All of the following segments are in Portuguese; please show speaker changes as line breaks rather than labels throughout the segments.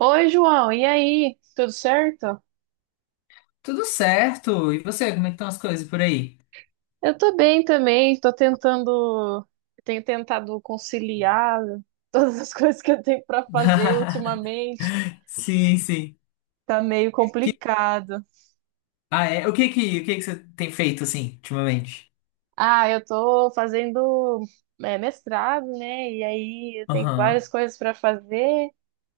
Oi, João, e aí? Tudo certo?
Tudo certo. E você, como é que estão as coisas por aí?
Eu tô bem também, tenho tentado conciliar todas as coisas que eu tenho pra fazer ultimamente.
Sim, sim.
Tá meio complicado.
Ah, é. O que que você tem feito assim, ultimamente?
Eu tô fazendo mestrado, né? E aí eu tenho várias
Aham.
coisas para fazer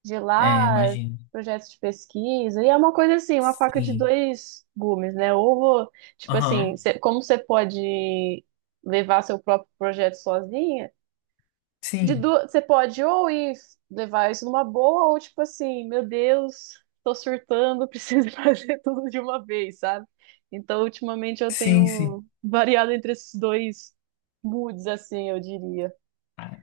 de
É,
lá,
imagino.
projetos de pesquisa. E é uma coisa assim, uma faca de
Sim.
dois gumes, né? Ou vou, tipo assim,
Aham.
cê- Como você pode levar seu próprio projeto sozinha,
Sim.
Você pode ou ir levar isso numa boa, ou tipo assim, meu Deus, tô surtando, preciso fazer tudo de uma vez, sabe? Então, ultimamente eu
Sim, sim.
tenho variado entre esses dois moods, assim, eu diria.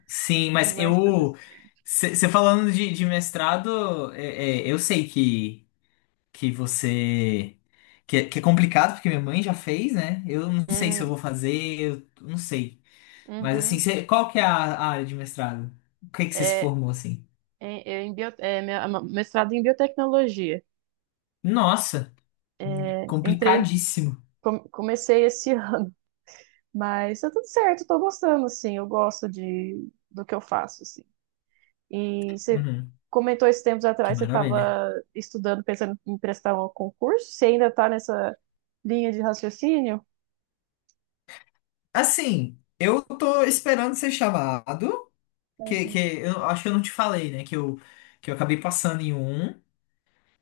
Sim, mas
Mas tudo
eu.
certo.
Você falando de mestrado, eu sei que você. Que é complicado, porque minha mãe já fez, né? Eu não sei se eu
Hum,
vou fazer, eu não sei. Mas assim,
uhum.
qual que é a área de mestrado? O que é que você se
É,
formou assim?
em- eu em bio- é, minha- ma- Mestrado em biotecnologia.
Nossa,
Entrei,
complicadíssimo.
Comecei esse ano, mas tá tudo certo, tô gostando, assim, eu gosto de, do que eu faço, assim. E você
Uhum,
comentou esses tempos
que
atrás, você
maravilha.
estava estudando, pensando em prestar um concurso? Você ainda está nessa linha de raciocínio?
Assim, eu tô esperando ser chamado, que
Uhum.
eu acho que eu não te falei, né? Que eu acabei passando em um.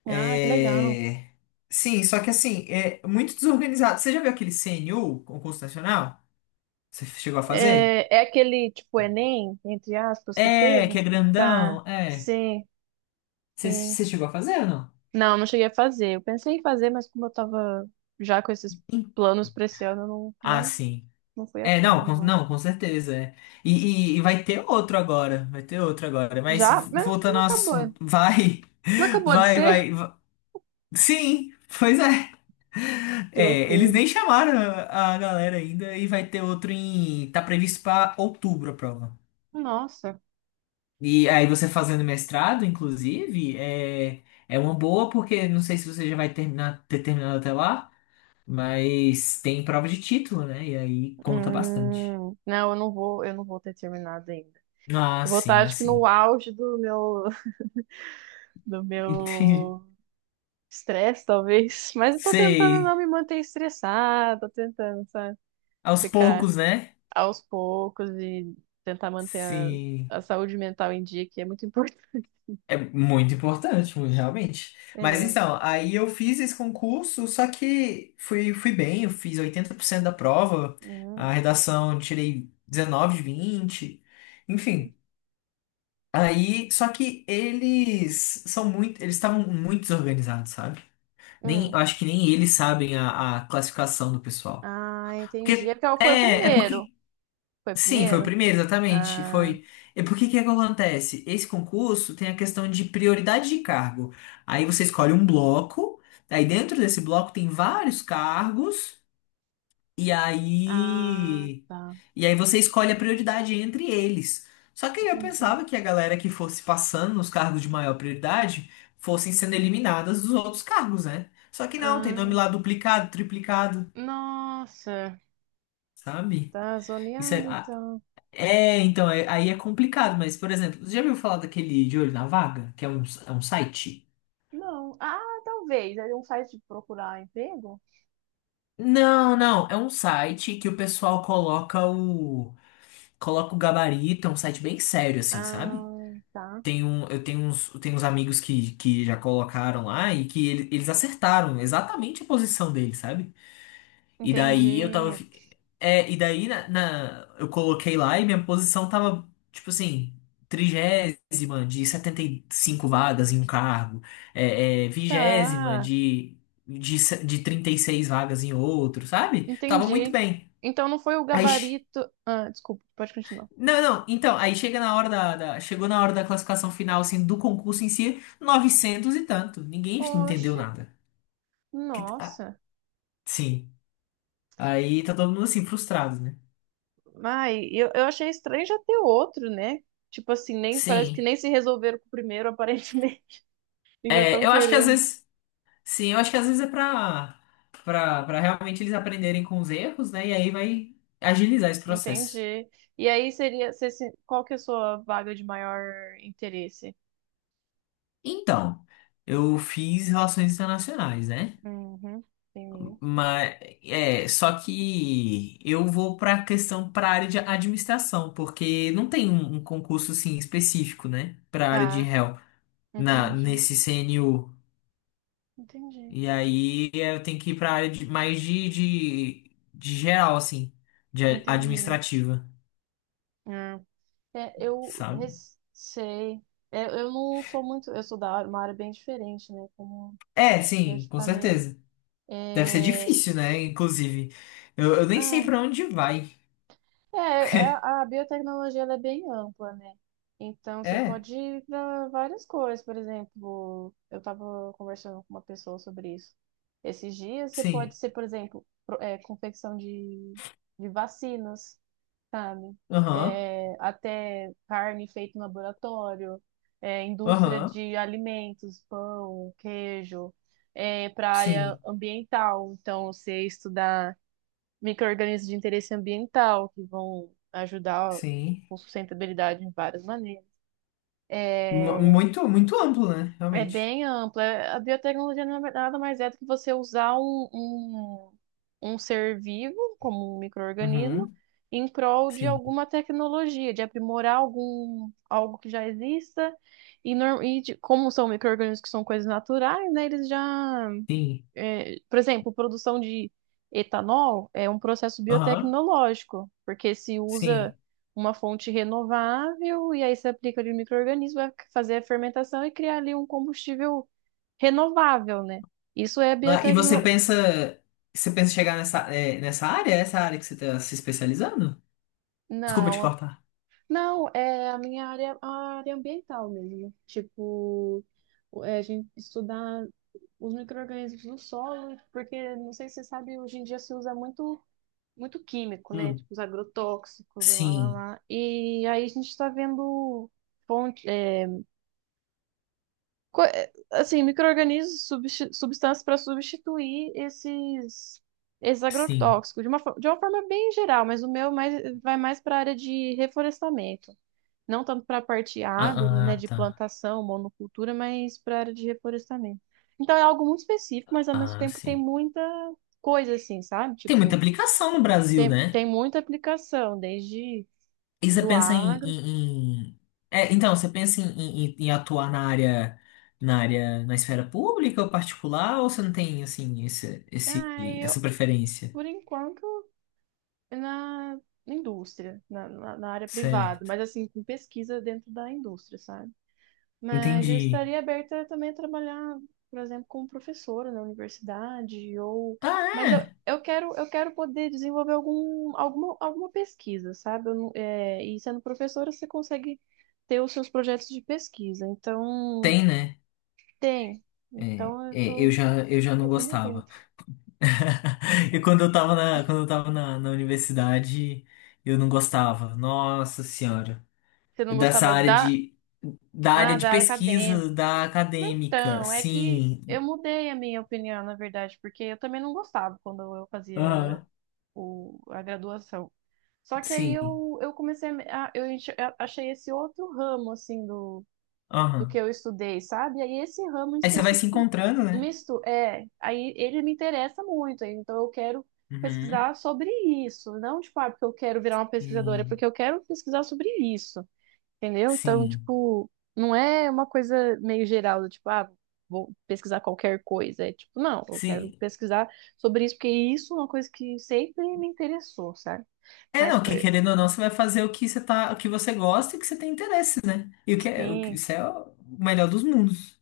Ah, que legal.
É... Sim, só que assim, é muito desorganizado. Você já viu aquele CNU, concurso nacional? Você chegou a fazer?
É, é aquele tipo Enem, entre aspas, que
É,
teve?
que é
Tá,
grandão, é.
sim,
Você
sim.
você chegou a fazer ou não?
Não, não cheguei a fazer. Eu pensei em fazer, mas como eu tava já com esses
Sim.
planos pra esse ano, eu não,
Ah,
nem
sim.
não fui a
É, não,
fundo,
com,
não.
não, com certeza. É. E vai ter outro agora, vai ter outro agora. Mas
Já? Mas não
voltando ao
acabou.
assunto, vai,
Não acabou de
vai,
ser?
vai, va- Sim, pois é.
Que
É, eles
loucura.
nem chamaram a galera ainda e vai ter outro em. Tá previsto pra outubro a prova.
Nossa.
E aí você fazendo mestrado, inclusive, é uma boa porque não sei se você já vai terminar, ter terminado até lá, mas tem prova de título, né? E aí conta bastante.
Não, eu não vou ter terminado ainda.
Ah,
Eu vou estar,
sim,
acho que
assim.
no auge do meu, do
Entendi.
meu estresse, talvez. Mas eu tô tentando
Sei.
não me manter estressada, tô tentando, sabe,
Aos
ficar
poucos, né?
aos poucos e tentar manter
Sim.
a saúde mental em dia, que é muito importante.
É muito importante, muito, realmente. Mas
É,
então, aí eu fiz esse concurso, só que fui bem, eu fiz 80% da prova,
hum,
a redação eu tirei 19 de 20, enfim. Aí, só que eles são muito, eles estavam muito desorganizados, sabe? Nem,
hum.
eu acho que nem eles sabem a classificação do pessoal.
Ah, entendi. É
Porque
porque ela foi o
é
primeiro.
porque.
Foi o
Sim, foi o
primeiro?
primeiro, exatamente.
Ah,
Foi. E por que que é que acontece? Esse concurso tem a questão de prioridade de cargo. Aí você escolhe um bloco, aí dentro desse bloco tem vários cargos, e
ah,
aí.
tá.
E aí você escolhe a prioridade entre eles. Só que eu
Entendi.
pensava que a galera que fosse passando nos cargos de maior prioridade fossem sendo eliminadas dos outros cargos, né? Só que não, tem nome
Ah,
lá duplicado, triplicado,
nossa.
sabe?
Tá
Isso
zoneado,
é.
então.
É, então, aí é complicado, mas, por exemplo, você já viu falar daquele De Olho na Vaga? Que é um site?
Não. Ah, talvez. É um site de procurar emprego?
Não, não, é um site que o pessoal coloca o gabarito, é um site bem sério assim,
Ah,
sabe?
tá.
Tem um, eu tenho uns amigos que já colocaram lá e que eles acertaram exatamente a posição dele, sabe? E daí eu tava.
Entendi.
fi- É, e daí eu coloquei lá e minha posição tava, tipo assim, 30ª de 75 vagas em um cargo, 20ª
Tá.
de, se- de 36 vagas em outro, sabe? Tava muito
Entendi.
bem.
Então não foi o
Aí.
gabarito. Ah, desculpa, pode continuar.
Não, não, então, aí chega na hora Chegou na hora da classificação final, assim, do concurso em si, 900 e tanto. Ninguém entendeu
Oxe.
nada. Ah,
Nossa.
sim. Aí tá todo mundo assim, frustrado, né?
Ai, eu achei estranho já ter outro, né? Tipo assim, nem parece que
Sim.
nem se resolveram com o primeiro, aparentemente. E já
É,
estão
eu acho que às
querendo.
vezes, sim, eu acho que às vezes é pra realmente eles aprenderem com os erros, né? E aí vai agilizar esse processo.
Entendi. E aí seria, qual que é a sua vaga de maior interesse?
Então, eu fiz relações internacionais, né?
Uhum. Entendi.
Mas, só que eu vou pra questão, pra área de administração, porque não tem um concurso, assim, específico, né? Pra área de
Tá,
réu,
entendi,
nesse CNU.
entendi,
E aí eu tenho que ir pra área de, mais de geral, assim, de
entendi.
administrativa.
É,
Sabe?
Sei, É, eu não sou muito, eu sou uma área bem diferente, né? Como
É,
eu
sim,
te
com
falei.
certeza. Deve ser
É,
difícil, né? Inclusive, eu nem sei
ah,
pra onde vai.
é, a biotecnologia ela é bem ampla, né? Então você
É,
pode ir para várias coisas, por exemplo, eu estava conversando com uma pessoa sobre isso. Esses dias você pode
sim.
ser, por exemplo, confecção de vacinas. Sabe?
Aham,
É, até carne feita em laboratório, é, indústria
aham.
de alimentos, pão, queijo, para a área
Sim,
ambiental. Então, você estudar micro-organismos de interesse ambiental, que vão ajudar
sim.
com sustentabilidade em várias maneiras.
Mu-
É,
Muito, muito amplo, né?
é
Realmente.
bem ampla. A biotecnologia não é nada mais é do que você usar um, um ser vivo, como um micro-organismo,
Uhum,
em prol de
sim,
alguma tecnologia, de aprimorar algum, algo que já exista. E, como são micro-organismos que são coisas naturais, né,
sim.
por exemplo, produção de etanol é um processo
Aham,
biotecnológico, porque se usa
sim.
uma fonte renovável e aí se aplica de um micro-organismo, vai fazer a fermentação e criar ali um combustível renovável, né? Isso é
Ah, e você
biotecno...
pensa, você pensa em chegar nessa área? Essa área que você tá se especializando? Desculpa te
Não,
cortar.
não, é a minha área, a área ambiental mesmo. Tipo, é a gente estudar os micro-organismos do solo, porque não sei se você sabe, hoje em dia se usa muito químico, né? Tipo,
Hum.
os agrotóxicos e lá, lá,
Sim,
lá. E aí a gente está vendo fonte, é, co- é, assim, micro-organismos, substâncias para substituir esses, esses
sim.
agrotóxicos, de de uma forma bem geral, mas o meu mais, vai mais para a área de reflorestamento. Não tanto para a parte
Ah,
agro, né,
ah,
de
tá.
plantação, monocultura, mas para a área de reflorestamento. Então é algo muito específico, mas ao mesmo
Ah,
tempo tem
sim.
muita coisa assim, sabe?
Tem muita
Tipo,
aplicação no Brasil,
tem,
né?
tem muita aplicação, desde
E você
do
pensa em,
agro.
em- em- É, então, você pensa em atuar na área, na esfera pública ou particular, ou você não tem, assim,
Ah, eu,
essa preferência?
por enquanto, na indústria, na área privada,
Certo.
mas assim, com pesquisa dentro da indústria, sabe? Mas eu
Entendi.
estaria aberta também a trabalhar, por exemplo, como professora na universidade, ou.
Ah,
Mas
é?
eu quero poder desenvolver alguma pesquisa, sabe? Eu não- é, E sendo professora, você consegue ter os seus projetos de pesquisa. Então,
Tem, né?
tem. Então,
Eu já, eu já não
tô bem
gostava.
aberta.
E quando eu tava na universidade, eu não gostava. Nossa Senhora.
Você não
Dessa
gostava
área
da,
da área
ah,
de
da área acadêmica?
pesquisa, da acadêmica,
Então, é que eu
sim.
mudei a minha opinião, na verdade, porque eu também não gostava quando eu fazia o, a graduação. Só que aí
Sim.
eu comecei a, eu enche- a- achei esse outro ramo, assim, do, do que
Aham.
eu estudei, sabe? Aí esse ramo em
Aí você vai se
específico,
encontrando, né?
misto, é, aí ele me interessa muito, aí então eu quero
Uhum.
pesquisar sobre isso, não, tipo, ah, porque eu quero virar uma pesquisadora, é
E
porque eu quero pesquisar sobre isso. Entendeu? Então,
sim.
tipo, não é uma coisa meio geral, do tipo, ah, vou pesquisar qualquer coisa. É tipo, não, eu quero
Sim.
pesquisar sobre isso, porque isso é uma coisa que sempre me interessou, sabe?
É,
Mas,
não,
pô,
que querendo ou não, você vai fazer o que você tá, o que você gosta e o que você tem interesse, né? E o que é, o que,
sim,
isso é o melhor dos mundos.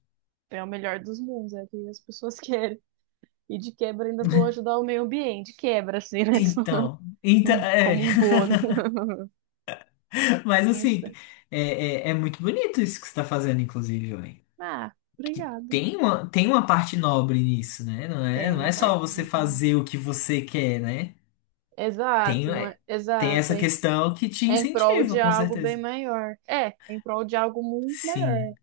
é o melhor dos mundos, é o que as pessoas querem. E de quebra ainda vou
né?
ajudar o meio ambiente, de quebra, assim, né?
Então,
Como um bônus.
mas assim,
Então,
é, é muito bonito isso que você tá fazendo, inclusive, ué.
Ah,
Que
obrigada.
tem uma parte nobre nisso, né? Não é,
Tem
não é
uma
só
parte
você
muito boa.
fazer o que você quer, né? Tem,
Exato, não é?
é, tem
Exato.
essa questão que te
Em prol de
incentiva, com
algo bem
certeza.
maior. É, em prol de algo muito maior.
Sim,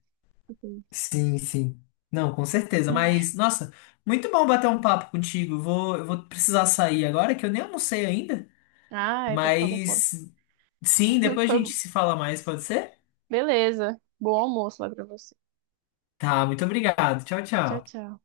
Assim.
sim, sim. Não, com certeza.
Ai,
Mas, nossa, muito bom bater um papo contigo. Eu vou precisar sair agora, que eu nem almocei ainda.
ai, até que tô com fome.
Mas, sim, depois a gente
Foi-
se fala mais, pode ser?
Beleza. Bom almoço lá pra você.
Tá, muito obrigado. Tchau,
Tchau,
tchau.
tchau.